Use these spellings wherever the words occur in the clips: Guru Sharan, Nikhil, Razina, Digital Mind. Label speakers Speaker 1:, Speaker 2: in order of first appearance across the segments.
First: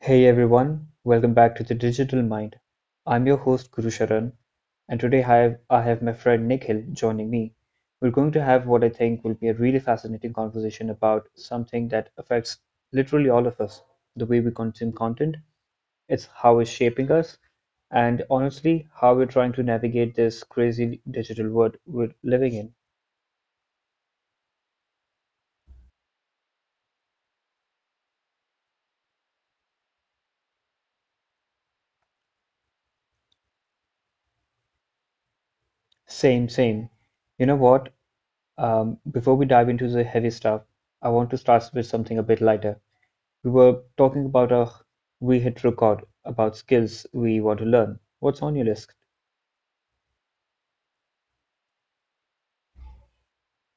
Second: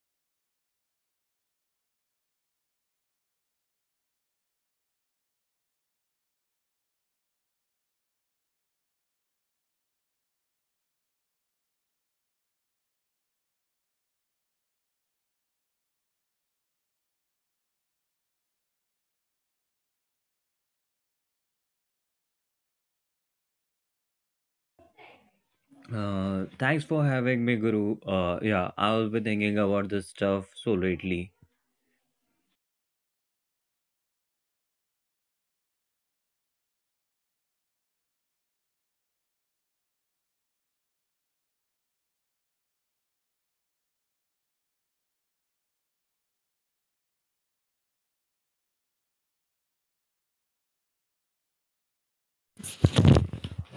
Speaker 1: Hey everyone, welcome back to the Digital Mind. I'm your host Guru Sharan, and today I have my friend Nikhil joining me. We're going to have what I think will be a really fascinating conversation about something that affects literally all of us the way we consume content, it's how it's shaping us, and honestly, how we're trying to navigate this crazy digital world we're living in.
Speaker 2: Thanks for having me, Guru. Yeah, I was be thinking about this stuff so lately.
Speaker 1: Same, same. You know what? Before we dive into the heavy stuff, I want to start with something a bit lighter. We were talking about our we hit record, about skills we want to learn. What's on your list?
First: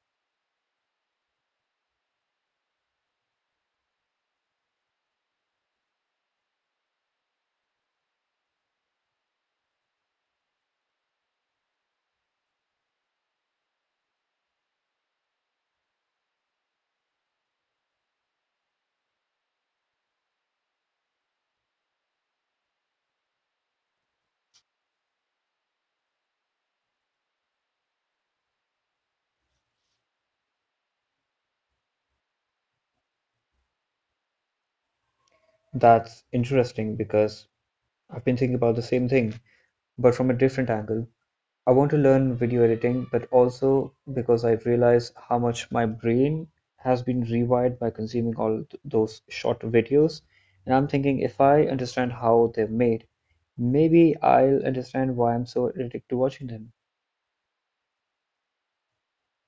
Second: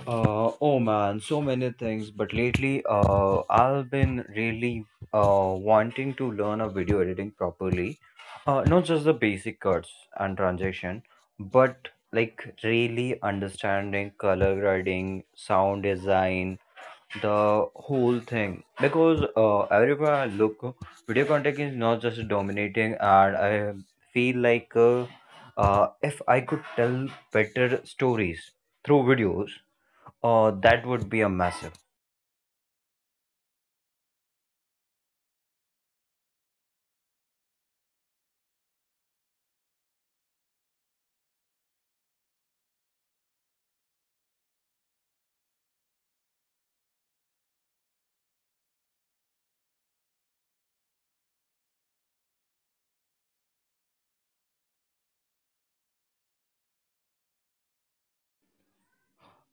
Speaker 2: Oh man, so many things. But lately, I've been really wanting to learn a video editing properly. Not just the basic cuts and transition, but like really understanding color grading, sound design, the whole thing because everywhere I look video content is not just dominating and I feel like if I could tell better stories through videos that would be a massive.
Speaker 1: That's interesting because I've been thinking about the same thing, but from a different angle. I want to learn video editing, but also because I've realized how much my brain has been rewired by consuming all those short videos. And I'm thinking if I understand how they're made, maybe I'll understand why I'm so addicted to watching them.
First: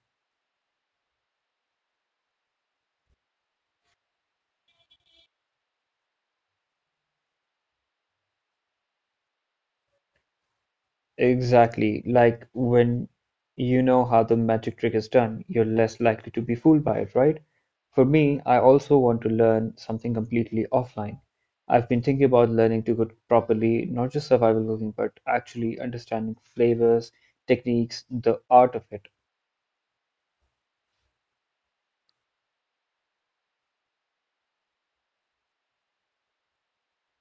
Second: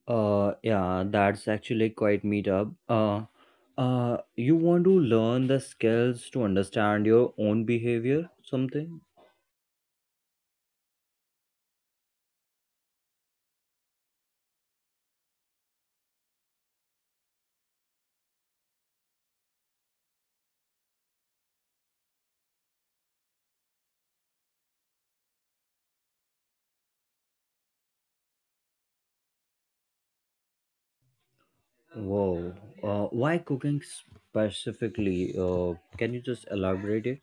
Speaker 2: Yeah, that's actually quite meetup. Uh, you want to learn the skills to understand your own behavior, something?
Speaker 1: Exactly, like when you know how the magic trick is done, you're less likely to be fooled by it, right? For me, I also want to learn something completely offline. I've been thinking about learning to cook properly, not just survival cooking, but actually understanding flavors, techniques, the art of it.
Speaker 2: Whoa. Why cooking specifically? Uh, can you just elaborate it?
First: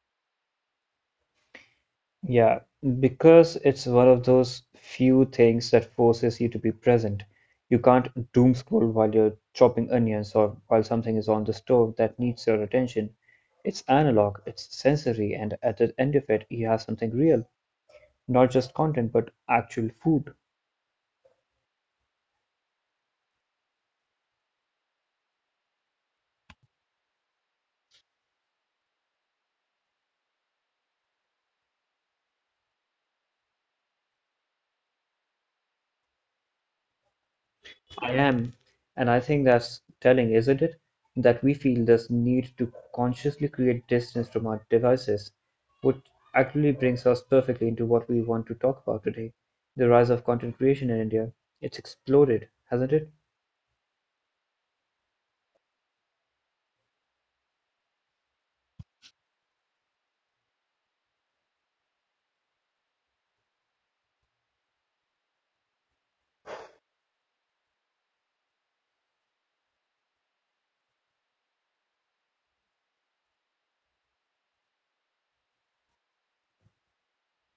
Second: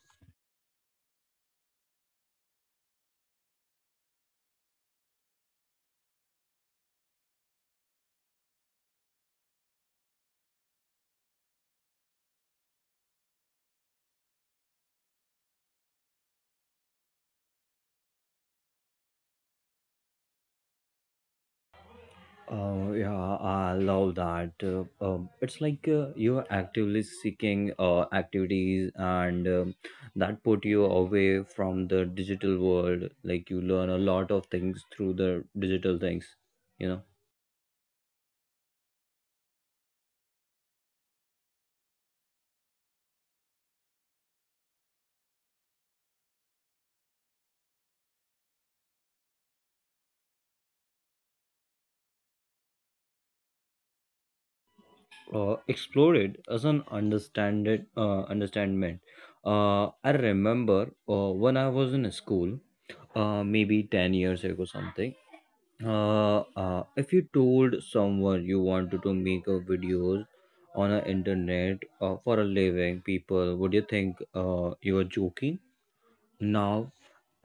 Speaker 1: Yeah, because it's one of those few things that forces you to be present. You can't doom scroll while you're chopping onions or while something is on the stove that needs your attention. It's analog, it's sensory, and at the end of it, you have something real, not just content, but actual food.
Speaker 2: Oh, yeah, I love that. It's like you're actively seeking activities and that put you away from the digital world. Like you learn a lot of things through the digital things, you know.
Speaker 1: I am, and I think that's telling, isn't it? That we feel this need to consciously create distance from our devices, which actually brings us perfectly into what we want to talk about today the rise of content creation in India. It's exploded, hasn't it?
Speaker 2: Explore it as an understand it, understandment. I remember when I was in school, maybe 10 years ago something. If you told someone you wanted to make a videos on the internet for a living, people would you think you were joking? Now,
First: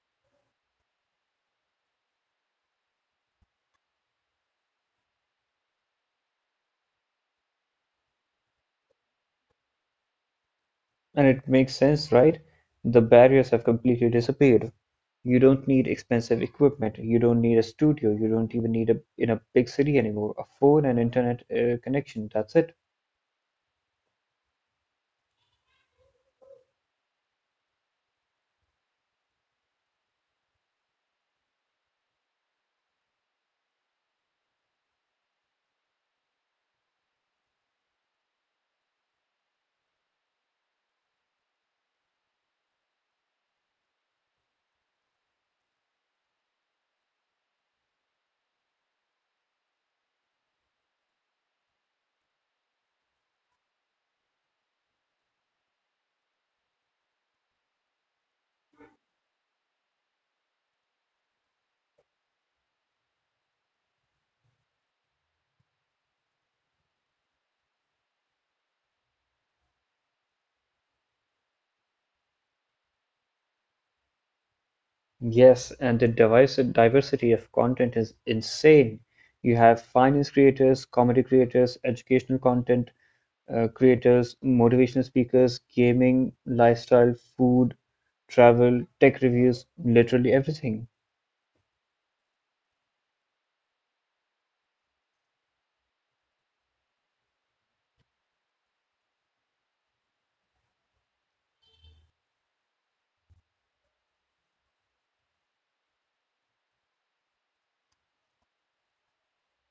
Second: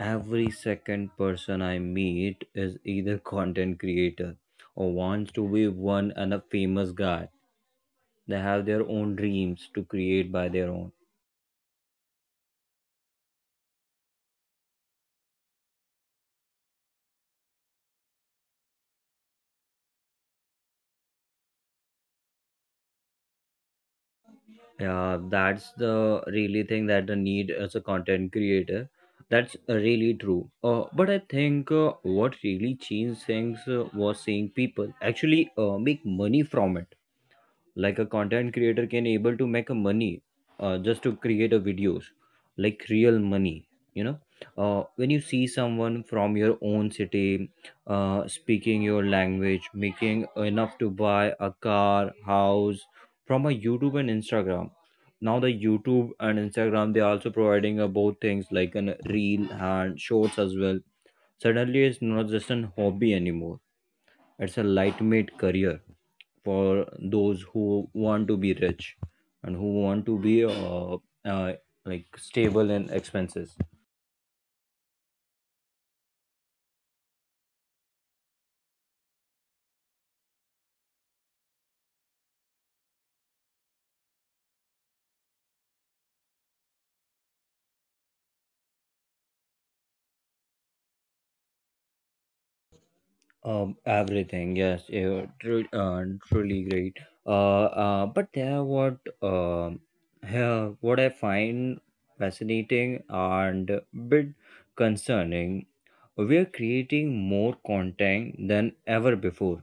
Speaker 2: every second person I meet is either content creator or wants to be one and a famous guy. They have their own dreams to create by their own.
Speaker 1: And it makes sense, right? The barriers have completely disappeared. You don't need expensive equipment, you don't need a studio, you don't even need a in a big city anymore, a phone and internet connection, that's it.
Speaker 2: Yeah, that's the really thing that the need as a content creator. That's really true. But I think what really changed things was seeing people actually make money from it, like a content creator can able to make a money just to create a videos, like real money, you know, when you see someone from your own city speaking your language making enough to buy a car house from a YouTube and Instagram. Now the YouTube and Instagram, they are also providing both things like an reel and shorts as well. Suddenly it's not just an hobby anymore, it's a lightweight career for those who want to be rich and who want to be uh, like stable in expenses.
Speaker 1: Yes, and the device diversity of content is insane. You have finance creators, comedy creators, educational content creators, motivational speakers, gaming, lifestyle, food, travel, tech reviews, literally everything.
Speaker 2: Everything, yes, yeah, truly great. But there what here what I find fascinating and a bit concerning, we are creating more content than ever before.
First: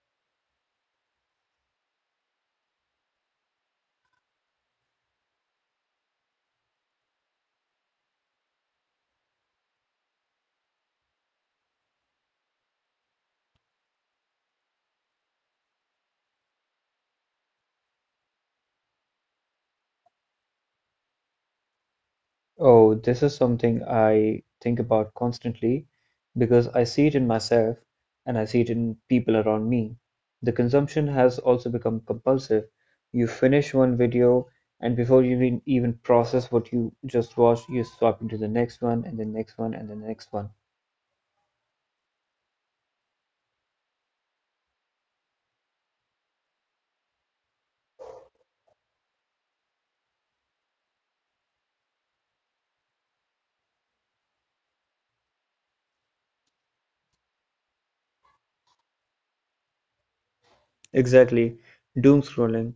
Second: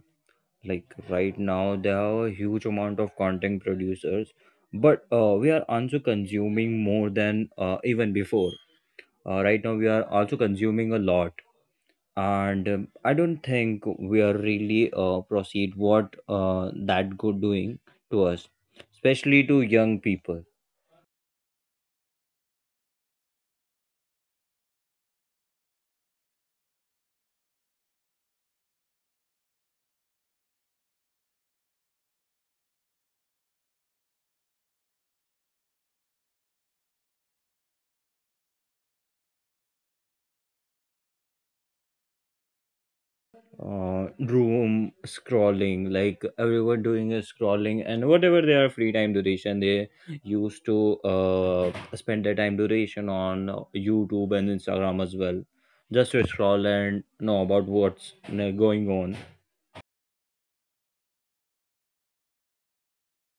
Speaker 2: Like right now there are a huge amount of content producers, but we are also consuming more than even before. Right now we are also consuming a lot, and I don't think we are really proceed what that good doing to us, especially to young people.
Speaker 1: Oh, this is something I think about constantly because I see it in myself and I see it in people around me. The consumption has also become compulsive. You finish one video, and before you even process what you just watched, you swap into the next one, and the next one, and the next one.
Speaker 2: uh, Room scrolling, like everyone doing is scrolling and whatever their free time duration they used to spend their time duration on YouTube and Instagram as well, just to scroll and know about what's going on.
Speaker 1: Exactly, doom-scrolling,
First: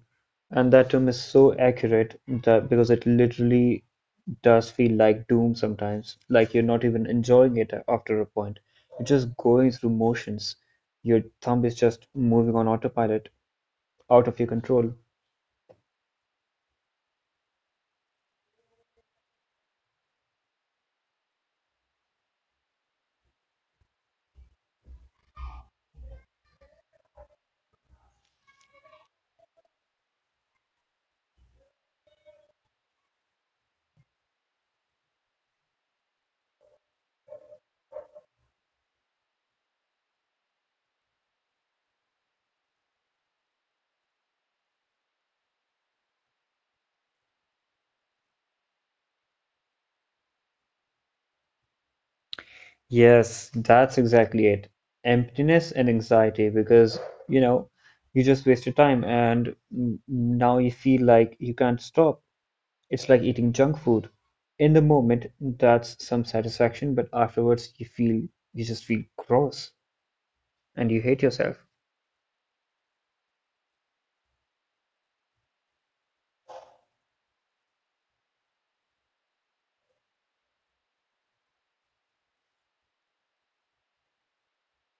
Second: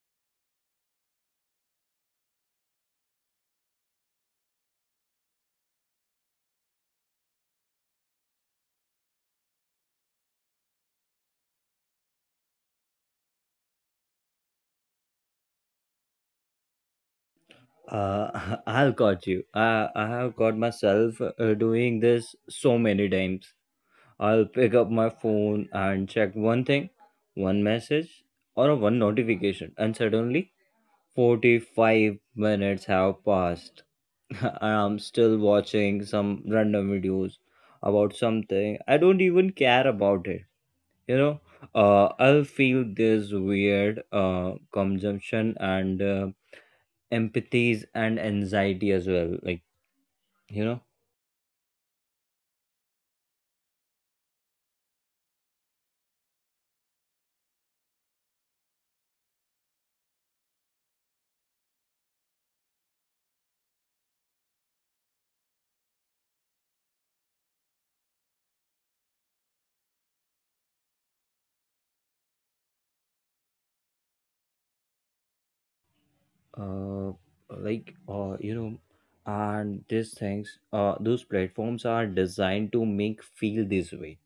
Speaker 1: and that term is so accurate that because it literally does feel like doom sometimes, like you're not even enjoying it after a point. You're just going through motions. Your thumb is just moving on autopilot, out of your control.
Speaker 2: I'll caught you. I have caught myself doing this so many times. I'll pick up my phone and check one thing, one message or one notification, and suddenly 45 minutes have passed and I'm still watching some random videos about something. I don't even care about it. You know, I'll feel this weird consumption and empathies and anxiety as well. Like, you know,
Speaker 1: Yes, that's exactly it. Emptiness and anxiety because, you know, you just wasted time and now you feel like you can't stop. It's like eating junk food. In the moment, that's some satisfaction, but afterwards you feel you just feel gross and you hate yourself.
Speaker 2: uh, like, uh, you know, and these things, those platforms are designed to make feel this way,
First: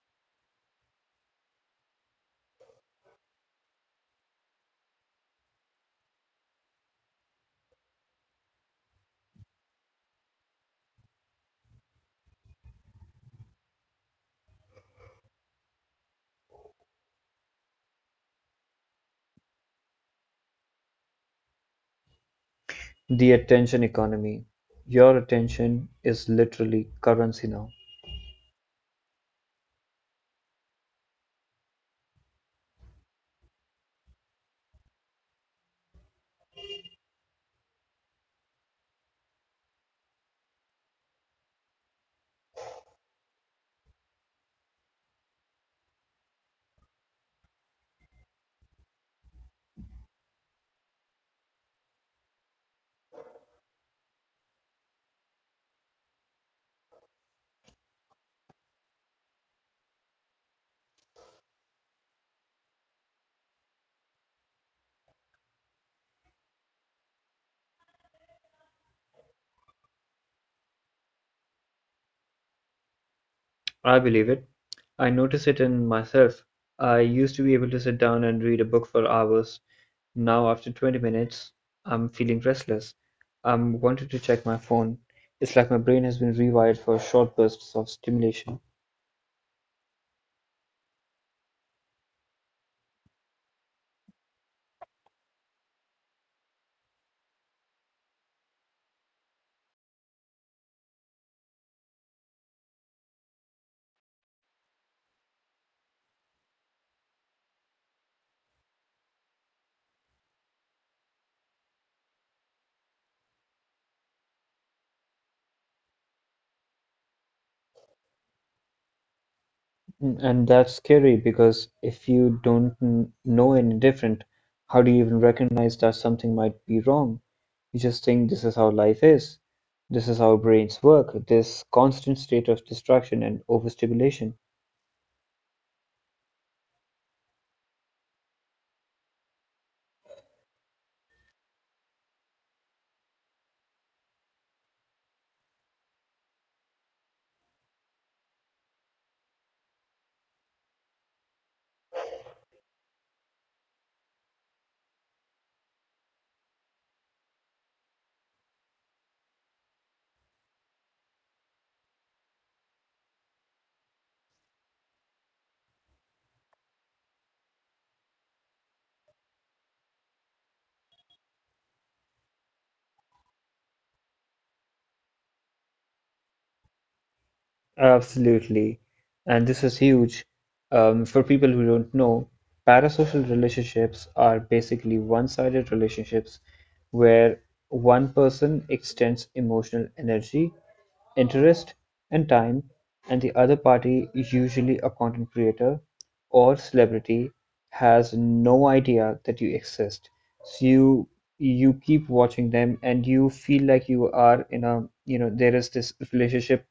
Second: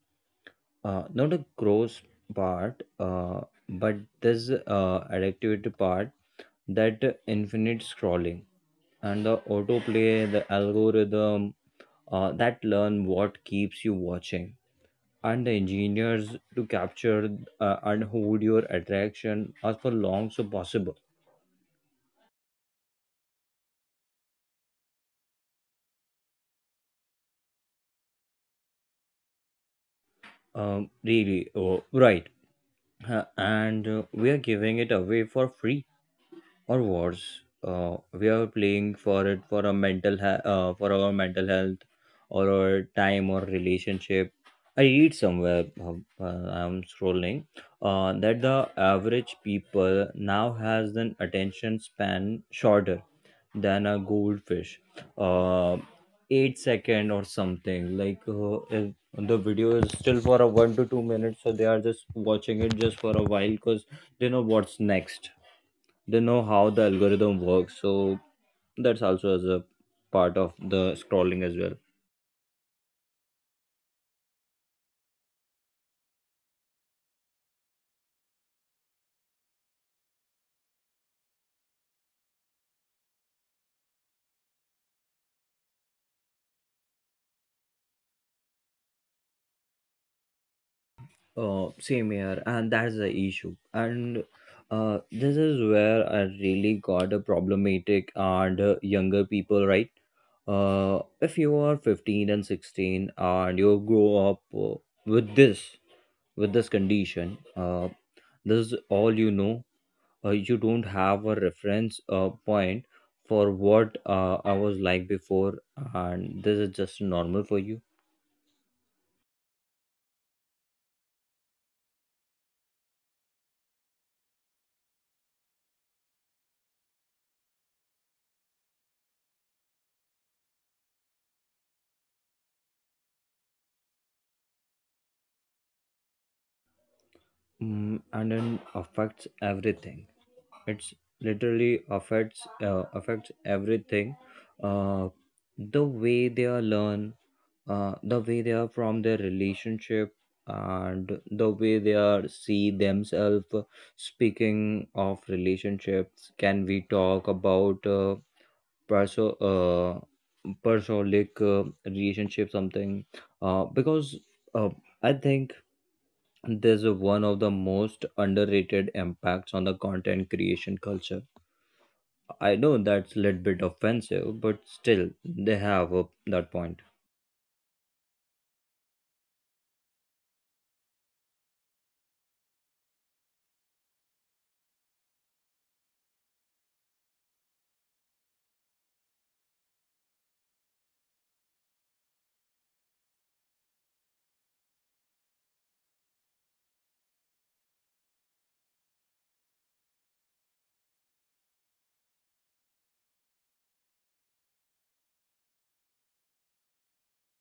Speaker 2: not a gross part but this addictive part, that infinite scrolling and the autoplay the algorithm that learn what keeps you watching and the engineers to capture and hold your attraction as for long so possible.
Speaker 1: The attention economy. Your attention is literally currency now.
Speaker 2: um, Really oh, right. And we are giving it away for free, or worse, we are playing for it for a for our mental health or our time or relationship. I read somewhere I'm scrolling that the average people now has an attention span shorter than a goldfish, uh, eight second or something. Like if the video is still for a 1 to 2 minutes, so they are just watching it just for a while because they know what's next, they know how the algorithm works, so that's also as a part of the scrolling as well.
Speaker 1: I believe it. I notice it in myself. I used to be able to sit down and read a book for hours. Now, after 20 minutes, I'm feeling restless. I'm wanting to check my phone. It's like my brain has been rewired for short bursts of stimulation.
Speaker 2: Same here and that's the issue, and this is where I really got a problematic and younger people right. If you are 15 and 16 and you grow up with this with this condition, this is all you know. You don't have a reference point for what I was like before, and this is just normal for you.
Speaker 1: Mm, and that's scary because if you don't know any different, how do you even recognize that something might be wrong? You just think this is how life is. This is how brains work, this constant state of distraction and overstimulation.
Speaker 2: Mm, and then affects everything. It's literally affects affects everything. Uh, the way they are learn, the way they are from their relationship, and the way they are see themselves. Speaking of relationships, can we talk about? Perso parasolic relationship something because uh, I think there's a one of the most underrated impacts on the content creation culture. I know that's a little bit offensive but still they have a, that point.
Speaker 1: Absolutely. And this is huge. For people who don't know, parasocial relationships are basically one-sided relationships where one person extends emotional energy, interest, and time, and the other party, usually a content creator or celebrity, has no idea that you exist. So you keep watching them and you feel like you are in a, you know, there is this relationship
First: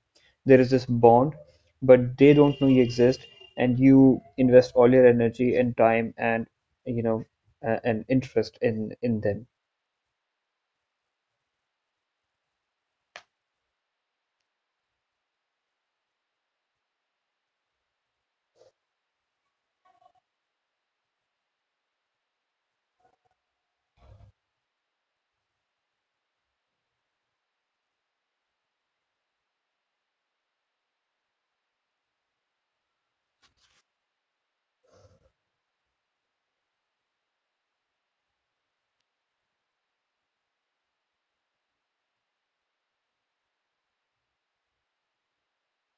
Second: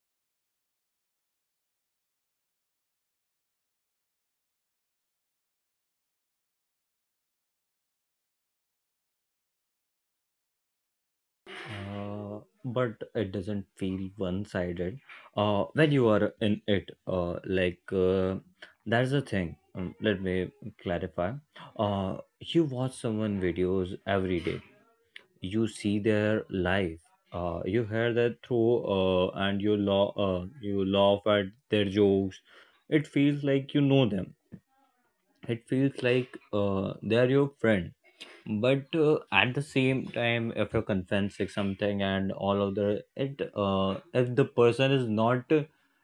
Speaker 1: there is this bond, but they don't know you exist, and you invest all your energy and time and you know and interest in them.
Speaker 2: uh, but it doesn't feel one-sided when you are in it that's the thing. Let me clarify. You watch someone videos every day, you see their life, you hear that through and you laugh at their jokes. It feels like you know them, it feels like they're your friend, but at the same time if you're confessing something and all of the it, if the person is not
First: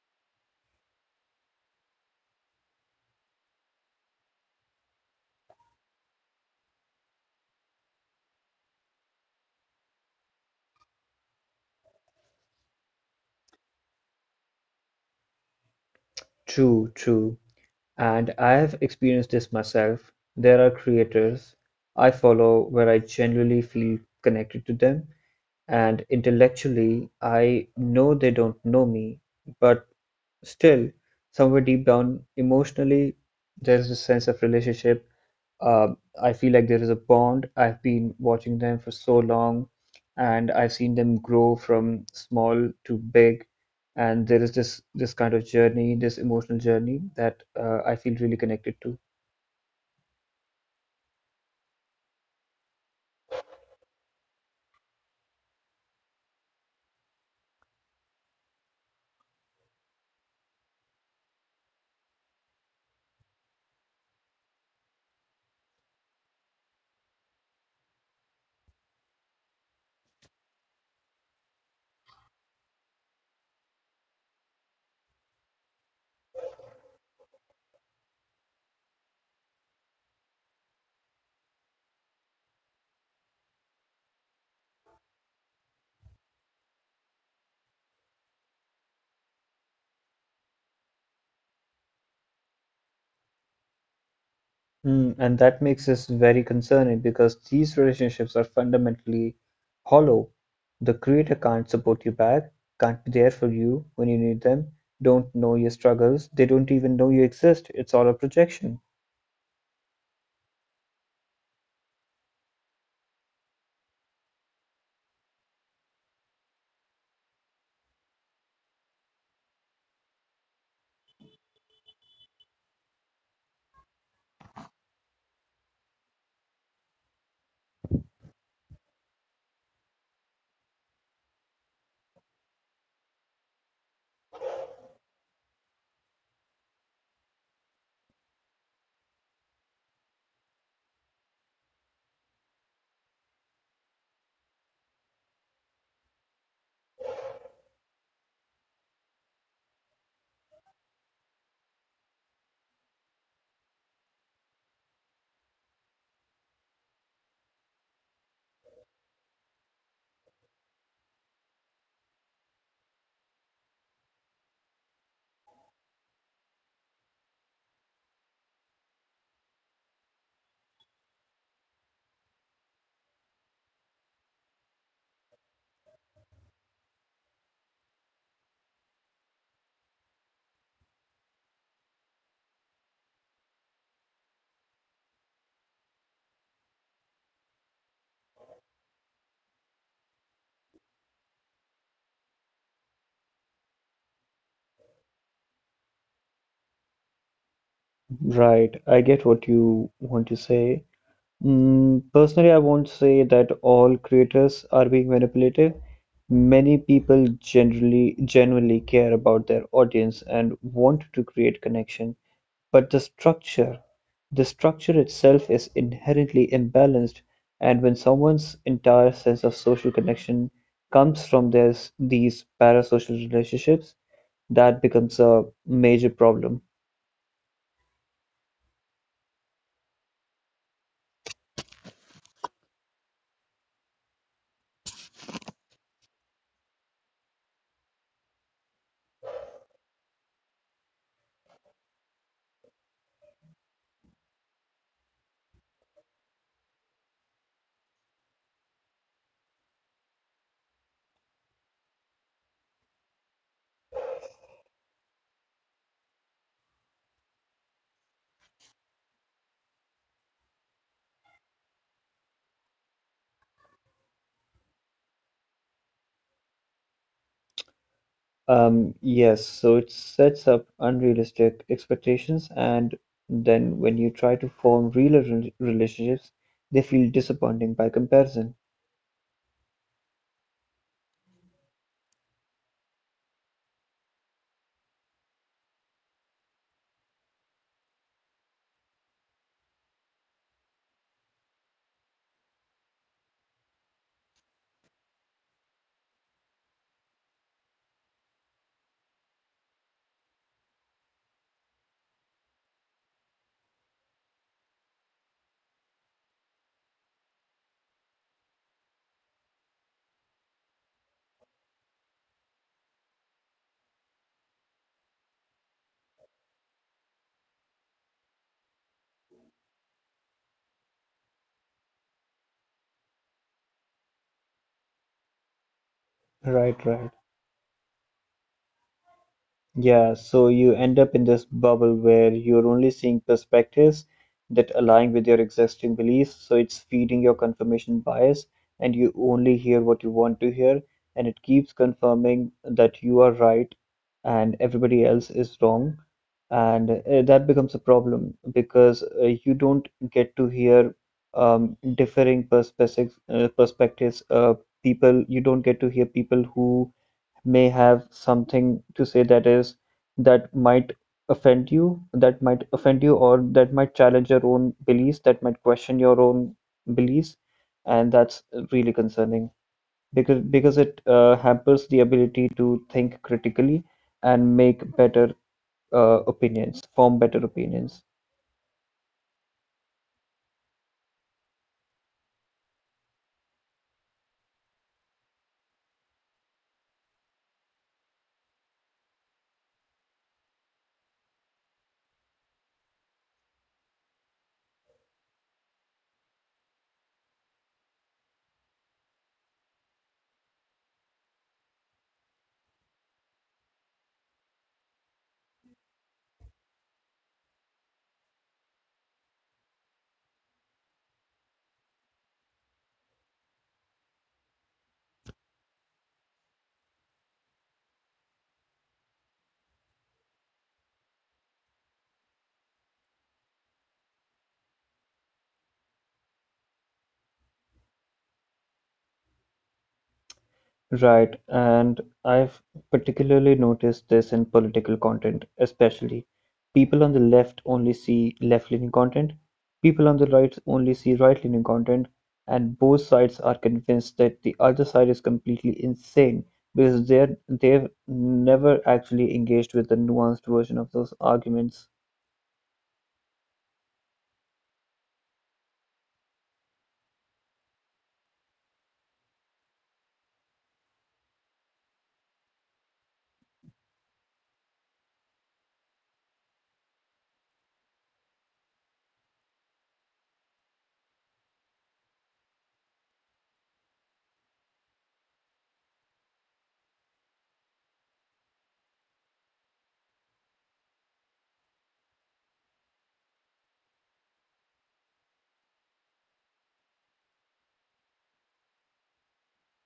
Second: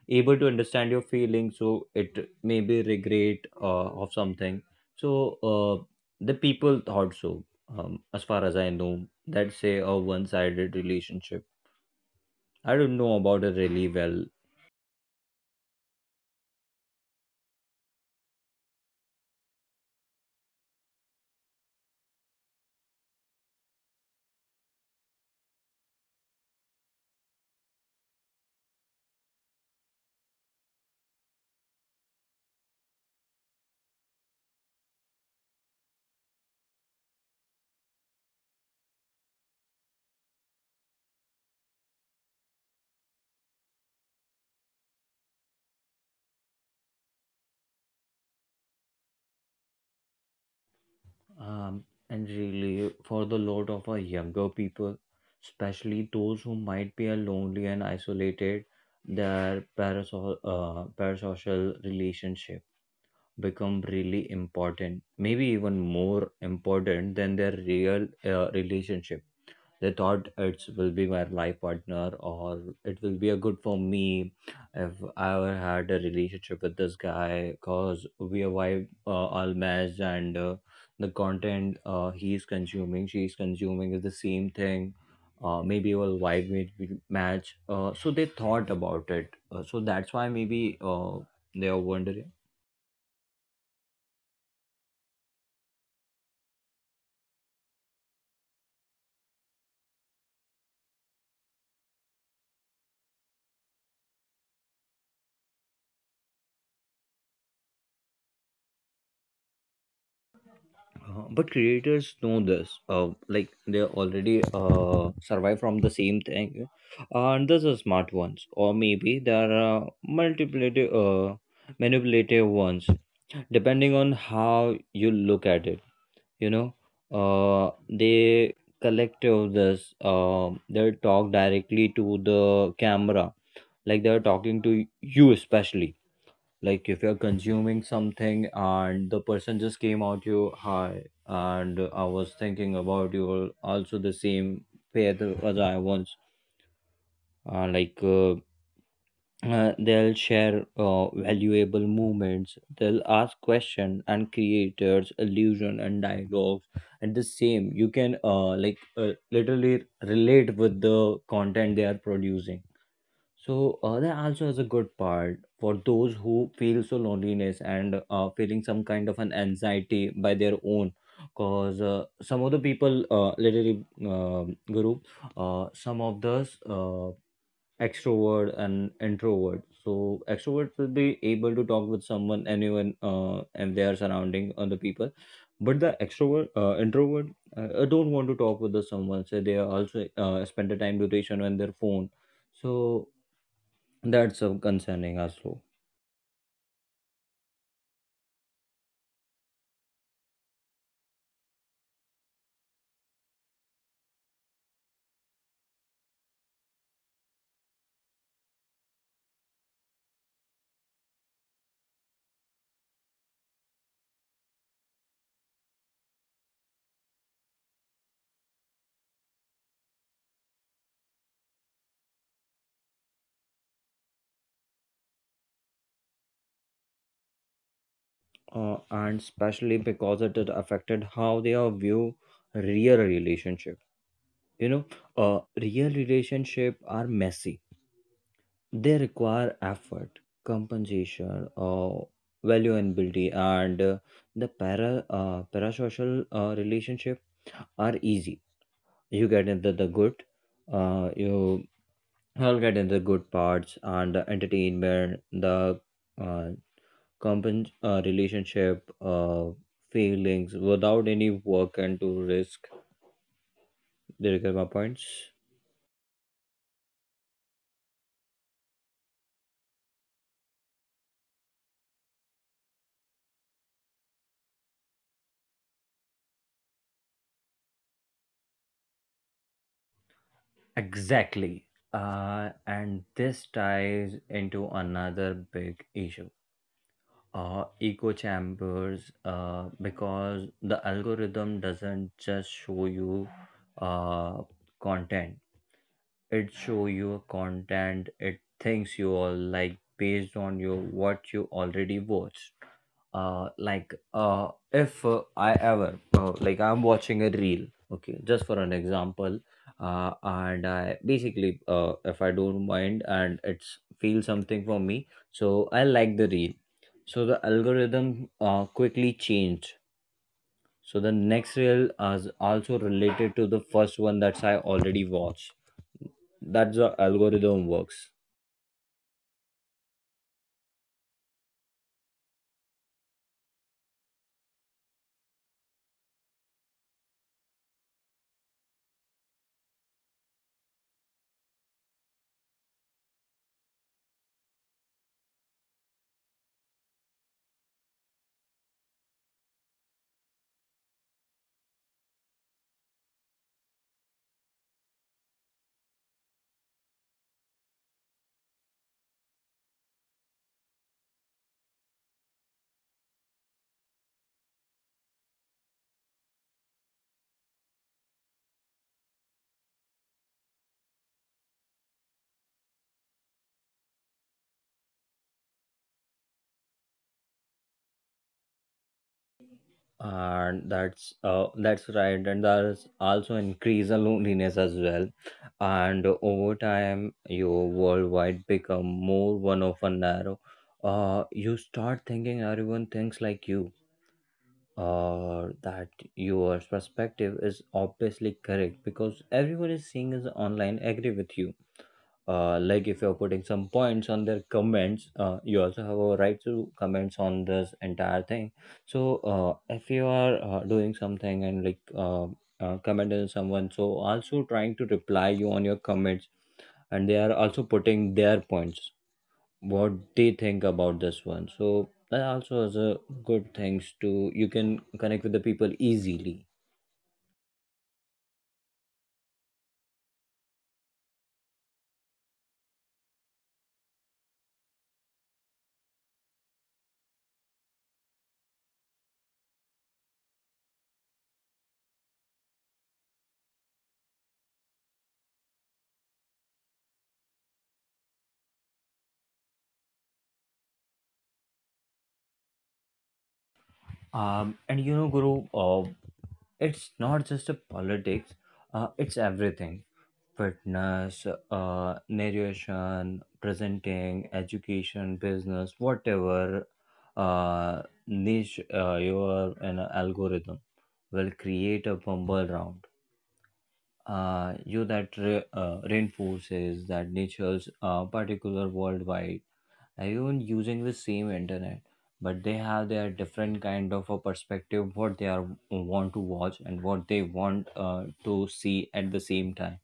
Speaker 2: able to understand your feelings, so it may be regret of something. So the people thought so. As far as I know, that say a one-sided relationship. I don't know about it really well.
Speaker 1: True, true. And I have experienced this myself. There are creators I follow where I genuinely feel connected to them, and intellectually I know they don't know me, but still, somewhere deep down, emotionally, there's this sense of relationship. Uh, I feel like there is a bond. I've been watching them for so long, and I've seen them grow from small to big. And there is this kind of journey, this emotional journey that I feel really connected to.
Speaker 2: um, and really for the lot of our younger people, especially those who might be a lonely and isolated, their parasocial relationship become really important, maybe even more important than their real relationship. They thought it will be my life partner or it will be a good for me if I ever had a relationship with this guy, because we are wife all matched and the content he's consuming she's consuming is the same thing. Maybe will vibe may be match, so they thought about it, so that's why maybe they are wondering.
Speaker 1: Mm, and that makes us very concerning because these relationships are fundamentally hollow. The creator can't support you back, can't be there for you when you need them, don't know your struggles, they don't even know you exist. It's all a projection.
Speaker 2: But creators know this. Like they already survive from the same thing, and those are smart ones, or maybe there are multiplicative, manipulative ones, depending on how you look at it. You know, they collect all this. They talk directly to the camera, like they're talking to you, especially like if you're consuming something and the person just came out to you, hi, and I was thinking about you also the same path as I once. Uh, like uh, they'll share valuable moments. They'll ask question and creators illusion and dialogues, and the same you can literally relate with the content they are producing, so that also is a good part for those who feel so loneliness and feeling some kind of an anxiety by their own. Cause some of the people, literally, Guru, some of those extrovert and introvert. So extroverts will be able to talk with someone, anyone, and their surrounding other people. But the extrovert, introvert, don't want to talk with the someone. So they are also spend the time duration on their phone. So that's so concerning also,
Speaker 1: Right, I get what you want to say. Mm, personally, I won't say that all creators are being manipulative. Many people generally genuinely care about their audience and want to create connection. But the structure itself is inherently imbalanced and when someone's entire sense of social connection comes from this, these parasocial relationships, that becomes a major problem.
Speaker 2: and especially because it had affected how they are view real relationship. You know, real relationship are messy. They require effort, compensation, valuability, and the parasocial relationship are easy. You get into the good, you all get into the good parts and the entertainment, the uh, relationship feelings without any work and to risk their my points.
Speaker 1: Yes, so it sets up unrealistic expectations, and then when you try to form real relationships, they feel disappointing by comparison.
Speaker 2: Exactly. And this ties into another big issue. Echo chambers because the algorithm doesn't just show you uh, content, it show you content it thinks you all like based on your what you already watched. Like if I ever I'm watching a reel, okay, just for an example. And I basically if I don't mind and it's feel something for me, so I like the reel, so the algorithm quickly changed, so the next reel is also related to the first one that I already watched.
Speaker 1: Right,
Speaker 2: That's the
Speaker 1: right.
Speaker 2: algorithm works,
Speaker 1: Yeah, so you end up in this bubble where you're only seeing perspectives that align with your existing beliefs. So it's feeding your confirmation bias, and you only hear what you want to hear, and it keeps confirming that you are right and everybody else is wrong. And that becomes a problem because you don't get to hear differing perspectives. People, you don't get to hear people who may have something to say that is that might that might offend you or that might challenge your own beliefs that might question your own beliefs and that's really concerning because it hampers the ability to think critically and make better opinions form better opinions.
Speaker 2: and that's right. And there's also increase the loneliness as well. And over time, your worldwide become more one of a narrow. You start thinking everyone thinks like you. That your perspective is obviously correct because everyone is seeing is online agree with you, like if you're putting some points on their comments, you also have a right to comments on this entire thing. So if you are doing something and like comment on someone so also trying to reply you on your comments, and they are also putting their points what they think about this one, so that also is a good things to you can connect with the people easily.
Speaker 1: Right, and I've particularly noticed this in political content, especially. People on the left only see left-leaning content, people on the right only see right-leaning content, and both sides are convinced that the other side is completely insane because they've never actually engaged with the nuanced version of those arguments.
Speaker 2: And you know, guru, it's not just a politics, it's everything: fitness, narration, presenting, education, business, whatever niche. Your An algorithm will create a bumble round. You that reinforces that nature's particular worldwide. Everyone using the same internet, but they have their different kind of a perspective what they are want to watch and what they want to see at the same time.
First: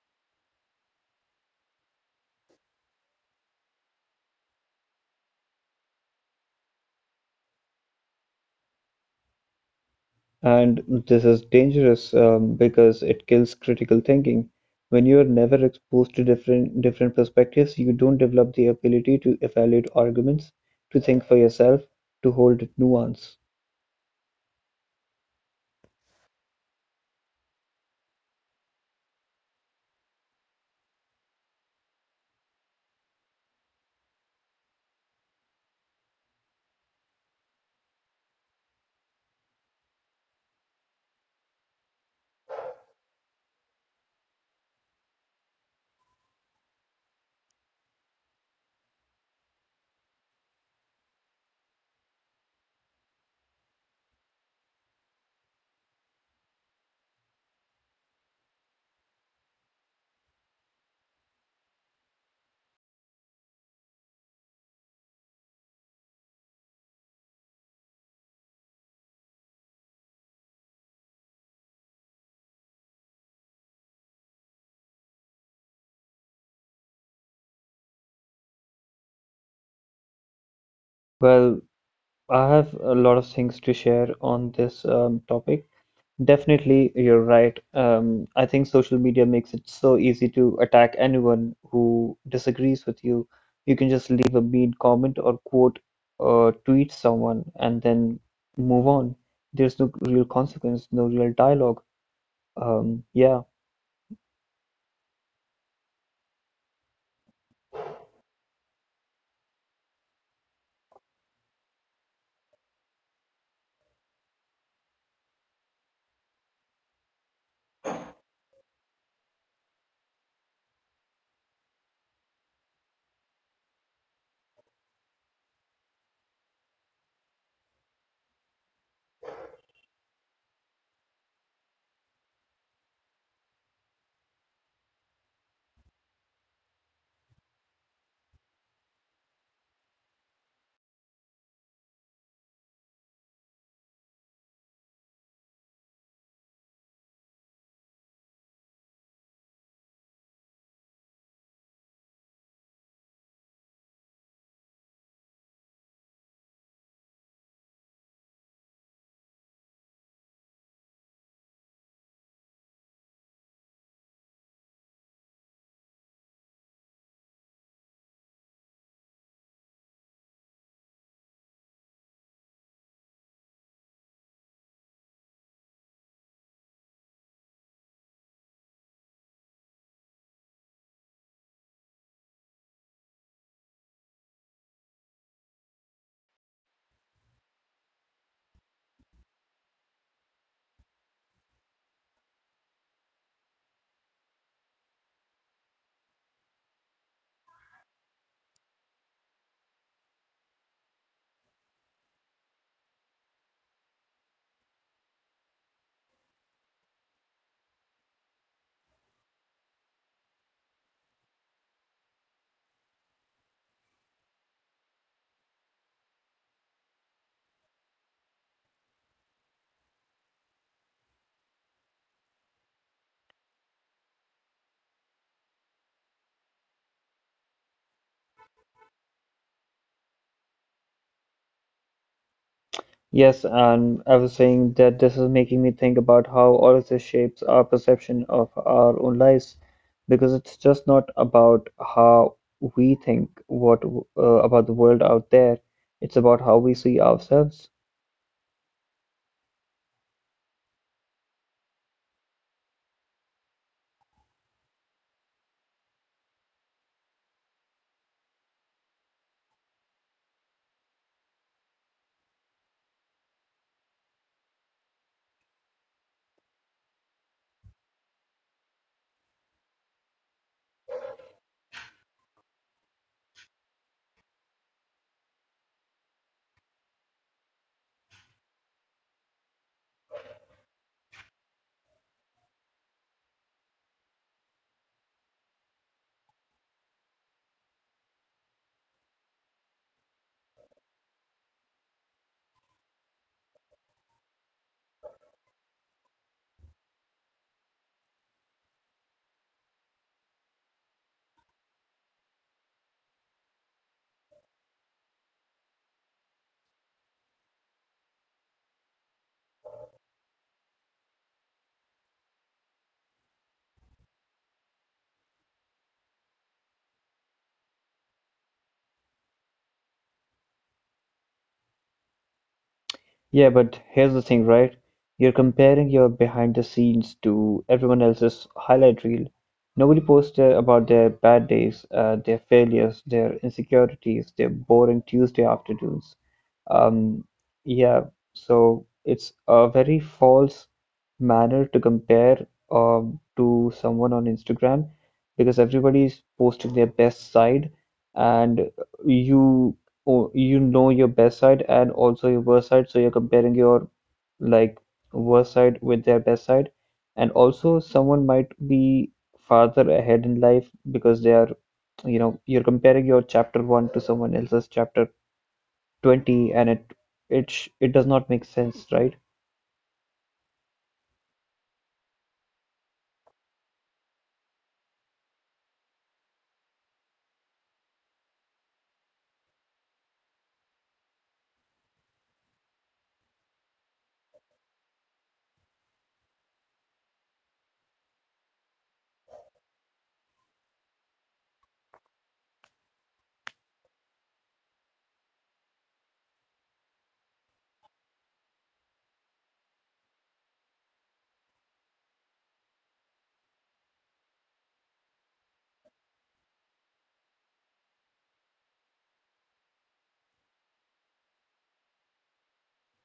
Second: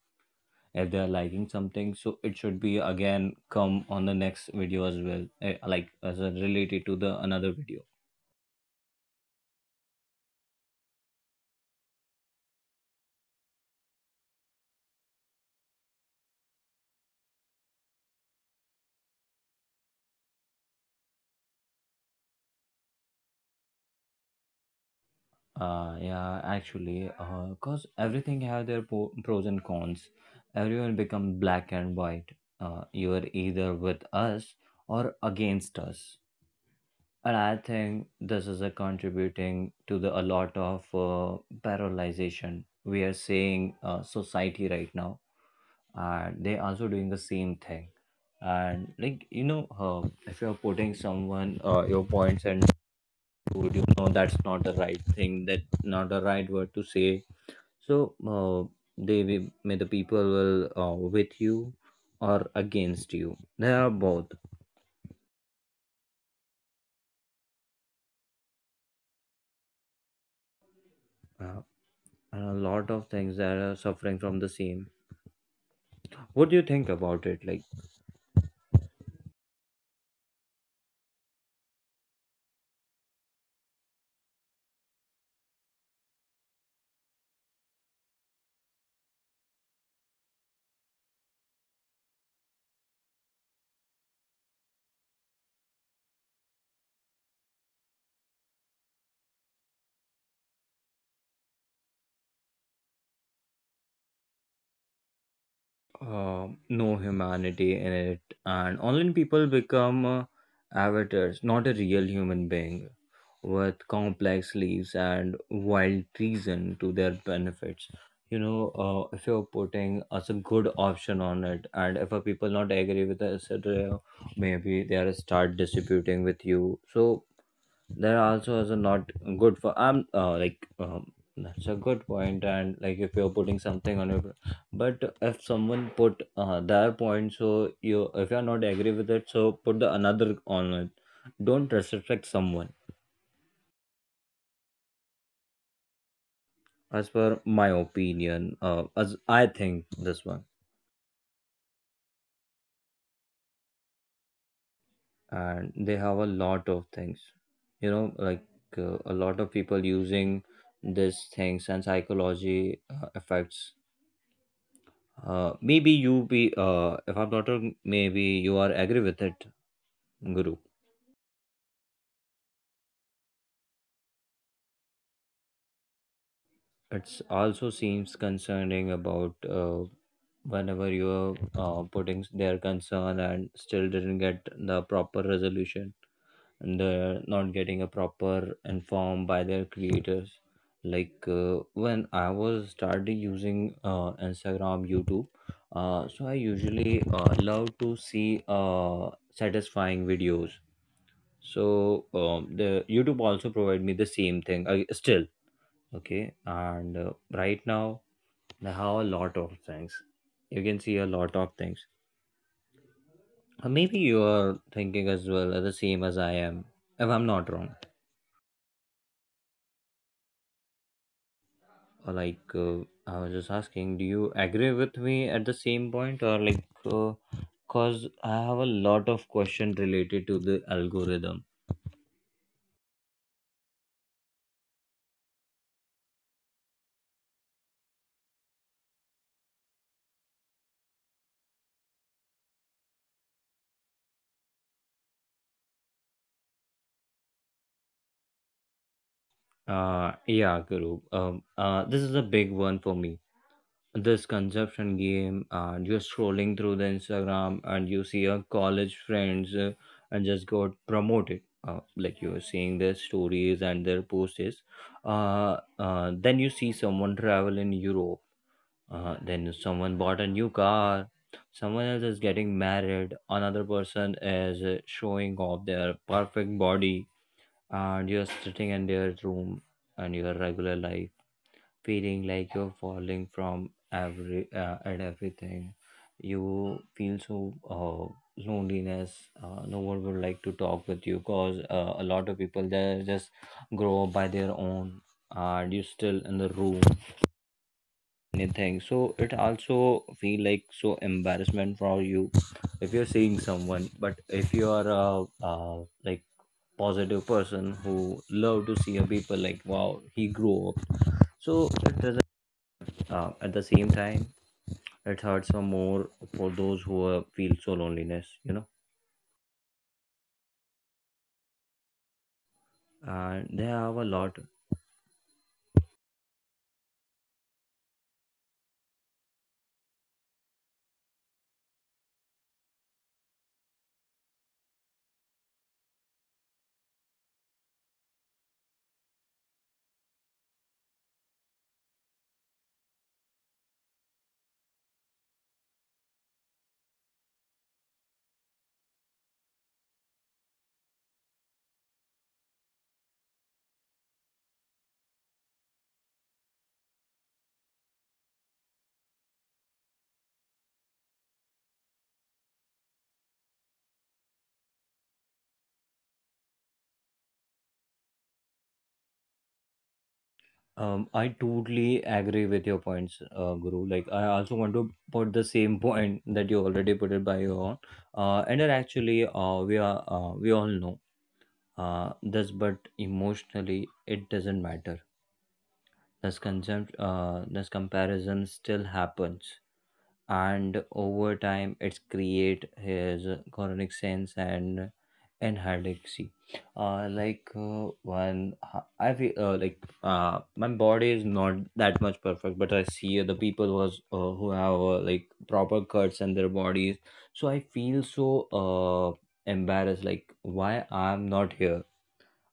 Speaker 2: If they are liking something, so it should be again come on the next video as well, like as a related to the another video.
Speaker 1: And this is dangerous because it kills critical thinking. When you are never exposed to different perspectives, you don't develop the ability to evaluate arguments, to think for yourself, to hold nuance.
Speaker 2: Yeah, actually because everything have their pros and cons, everyone become black and white. You are either with us or against us, and I think this is a contributing to the a lot of paralyzation we are seeing society right now. They also doing the same thing, and like you know, if you're putting someone your points and, dude, you know that's not the right thing, that not the right word to say. So they may the people will with you or against you, there are both. uh, and a lot of things that are suffering from the same. What do you think about it, like?
Speaker 1: Well, I have a lot of things to share on this topic. Definitely, you're right. I think social media makes it so easy to attack anyone who disagrees with you. You can just leave a mean comment or quote or tweet someone and then move on. There's no real consequence, no real dialogue. Yeah.
Speaker 2: No humanity in it, and online people become avatars, not a real human being, with complex lives and wild treason to their benefits. You know, if you're putting as a good option on it, and if a people not agree with us, maybe they are start distributing with you. So there also is not good for I'm like, that's a good point. And like if you're putting something on your, but if someone put their point, so you if you're not agree with it, so put the another on it, don't disrespect someone. As per my opinion, as I think this one. And they have a lot of things, you know, like a lot of people using these things and psychology affects. Maybe you be if I'm not wrong, maybe you are agree with it, Guru. It's also seems concerning about whenever you are putting their concern and still didn't get the proper resolution, and they're not getting a proper inform by their creators. Like when I was started using Instagram, YouTube, so I usually love to see satisfying videos. So the YouTube also provide me the same thing still. Okay, and right now they have a lot of things. You can see a lot of things. Or maybe you are thinking as well the same as I am, if I'm not wrong. Or like I was just asking, do you agree with me at the same point, or like cause I have a lot of question related to the algorithm.
Speaker 1: Yes, and I was saying that this is making me think about how all of this shapes our perception of our own lives, because it's just not about how we think about the world out there, it's about how we see ourselves.
Speaker 2: Yeah, Guru. This is a big one for me, this consumption game, and you're scrolling through the Instagram and you see your college friends and just got promoted. Like you're seeing their stories and their posts, then you see someone travel in Europe, then someone bought a new car, someone else is getting married, another person is showing off their perfect body, and you're sitting in their room and your regular life, feeling like you're falling from every at everything. You feel so uh, loneliness. No one would like to talk with you cause a lot of people they just grow up by their own, and you still in the room anything, so it also feel like so embarrassment for you if you're seeing someone. But if you are a like positive person who love to see a people like, wow, he grew up, so it doesn't. At the same time, it hurts for more for those who feel so loneliness, you know, and
Speaker 1: Yeah,
Speaker 2: they
Speaker 1: but
Speaker 2: have a
Speaker 1: here's the
Speaker 2: lot.
Speaker 1: thing, right? You're comparing your behind the scenes to everyone else's highlight reel. Nobody posts about their bad days, their failures, their insecurities, their boring Tuesday afternoons. Um, yeah, so it's a very false manner to compare to someone on Instagram because everybody is posting their best side, and you oh, you know your best side and also your worst side, so you're comparing your like worst side with their best side, and also someone might be farther ahead in life because they are, you know, you're comparing your chapter one to someone else's chapter 20 and it does not make sense, right?
Speaker 2: I totally agree with your points, guru. Like I also want to put the same point that you already put it by your own. And then actually we all know this, but emotionally it doesn't matter. This concept, this comparison still happens, and over time it's create his chronic sense and hydroxy. One I feel like my body is not that much perfect, but I see other people was who have like proper cuts in their bodies. So I feel so embarrassed, like why I'm not here.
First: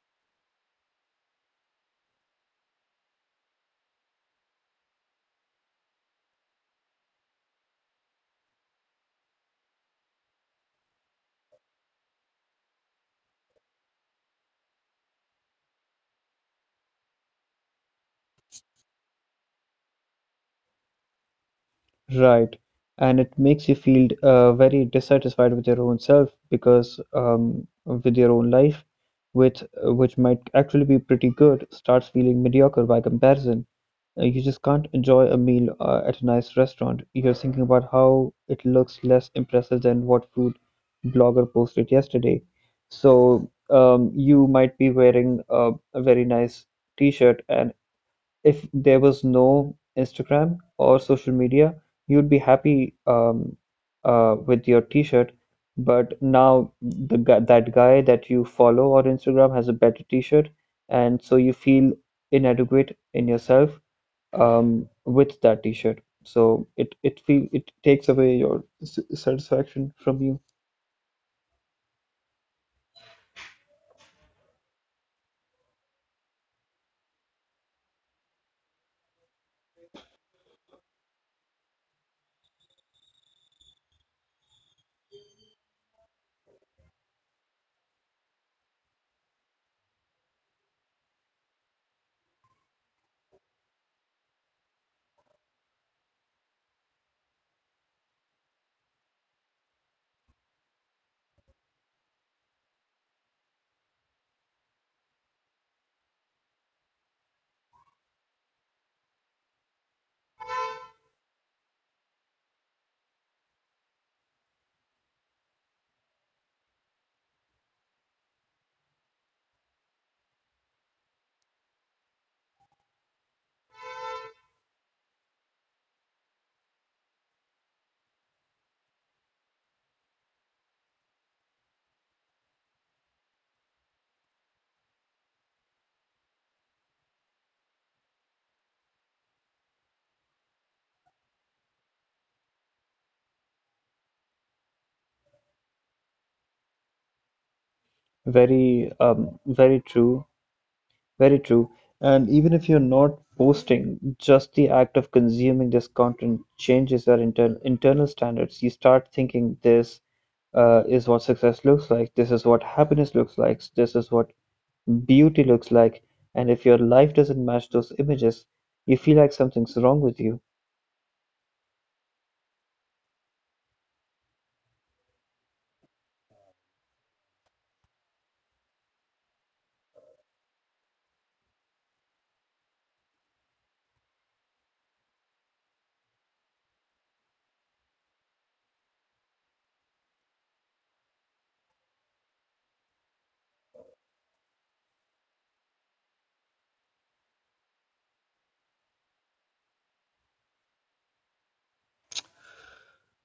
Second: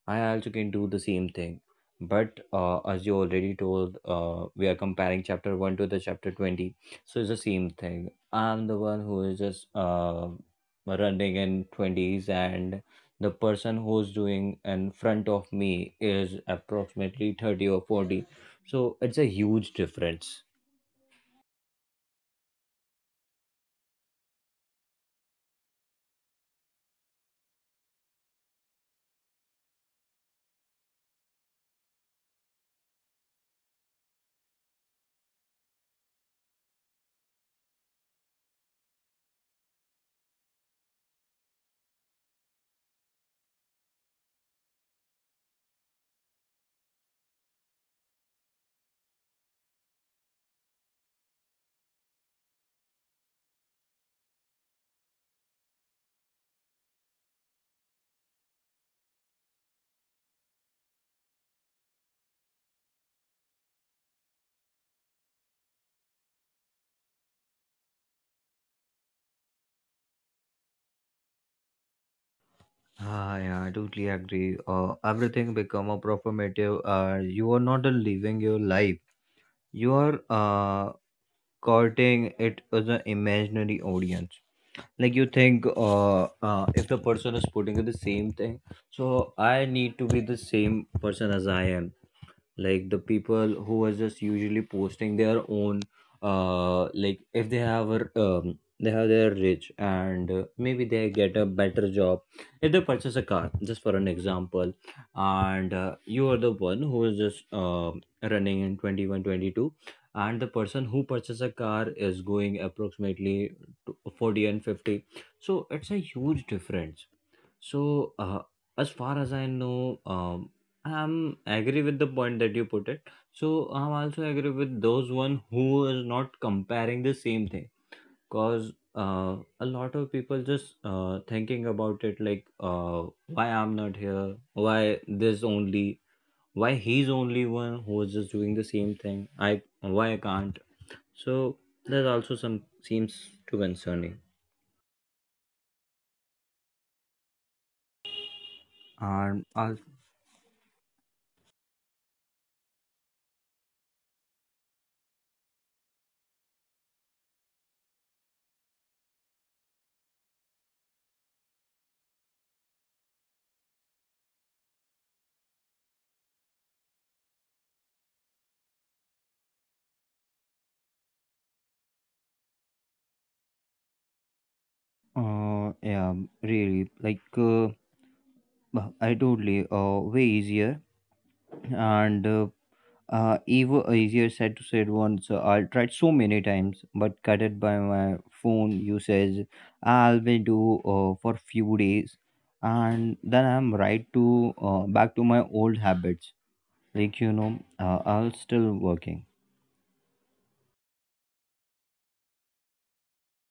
Speaker 2: I also can do the same thing. But as you already told, we are comparing chapter 1 to the chapter 20. So it's the same thing. I'm the one who is just running in 20s, and the person who's doing in front of me is approximately 30 or 40. So it's a huge difference.
Speaker 1: Right. And it makes you feel very dissatisfied with your own self because with your own life, which might actually be pretty good, starts feeling mediocre by comparison. You just can't enjoy a meal at a nice restaurant. You're thinking about how it looks less impressive than what food blogger posted yesterday. So you might be wearing a very nice t-shirt and if there was no Instagram or social media, you'd be happy with your t-shirt. But now the guy that you follow on Instagram has a better t-shirt, and so you feel inadequate in yourself with that t-shirt. So it takes away your satisfaction from you.
Speaker 2: Ah, yeah, I totally agree. Everything become a performative. You are not living your life. You are. Courting it as an imaginary audience, like you think if the person is putting the same thing, so I need to be the same person as I am, like the people who are just usually posting their own. Like if they have a, they have their rich and maybe they get a better job, if they purchase a car, just for an example. And you are the one who is just running in 21, 22, and the person who purchases a car is going approximately to 40 and 50. So it's a huge difference. So as far as I know, I'm agree with the point that you put it. So I'm also agree with those one who is not comparing the same thing, cause a lot of people just thinking about it, like why I'm not here, why this only, why he's only one who is just doing the same thing. I why I can't. So that also some seems too concerning.
Speaker 1: Very
Speaker 2: And as
Speaker 1: very true. Very true. And even if you're not posting, just the act of consuming this content changes our internal standards. You start thinking this is what success looks like, this is what happiness looks like, this is what beauty looks like. And if your life doesn't match those images, you feel like something's wrong with you.
Speaker 2: yeah, really, like uh, I totally way easier and even easier said to said once. I tried so many times, but cut it by my phone usage. I'll be do for few days, and then I'm right to back to my old habits. Like you know, I'll still working.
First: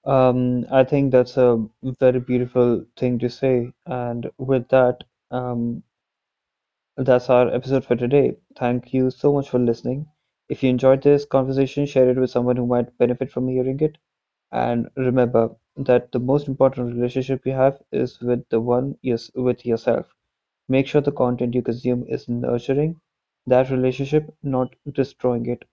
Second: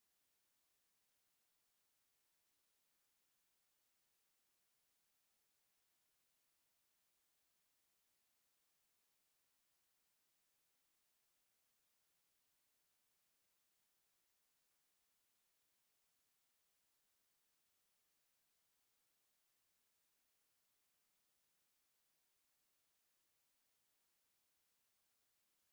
Speaker 1: I think that's a very beautiful thing to say. And with that, um, that's our episode for today. Thank you so much for listening. If you enjoyed this conversation, share it with someone who might benefit from hearing it. And remember that the most important relationship you have is with yourself. Make sure the content you consume is nurturing that relationship, not destroying it.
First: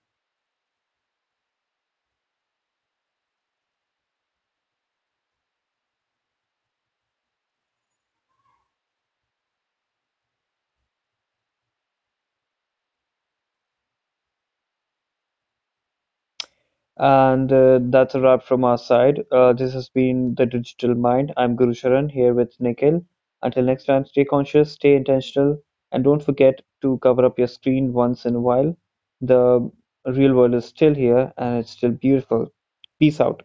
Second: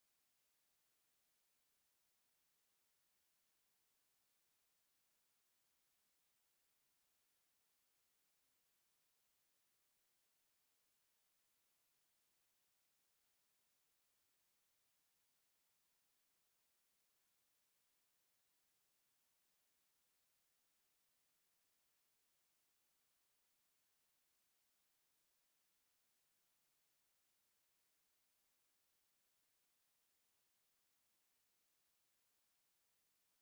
Speaker 1: And that's a wrap from our side. This has been The Digital Mind. I'm Guru Sharan here with Nikhil. Until next time, stay conscious, stay intentional, and don't forget to cover up your screen once in a while. The real world is still here and it's still beautiful. Peace out.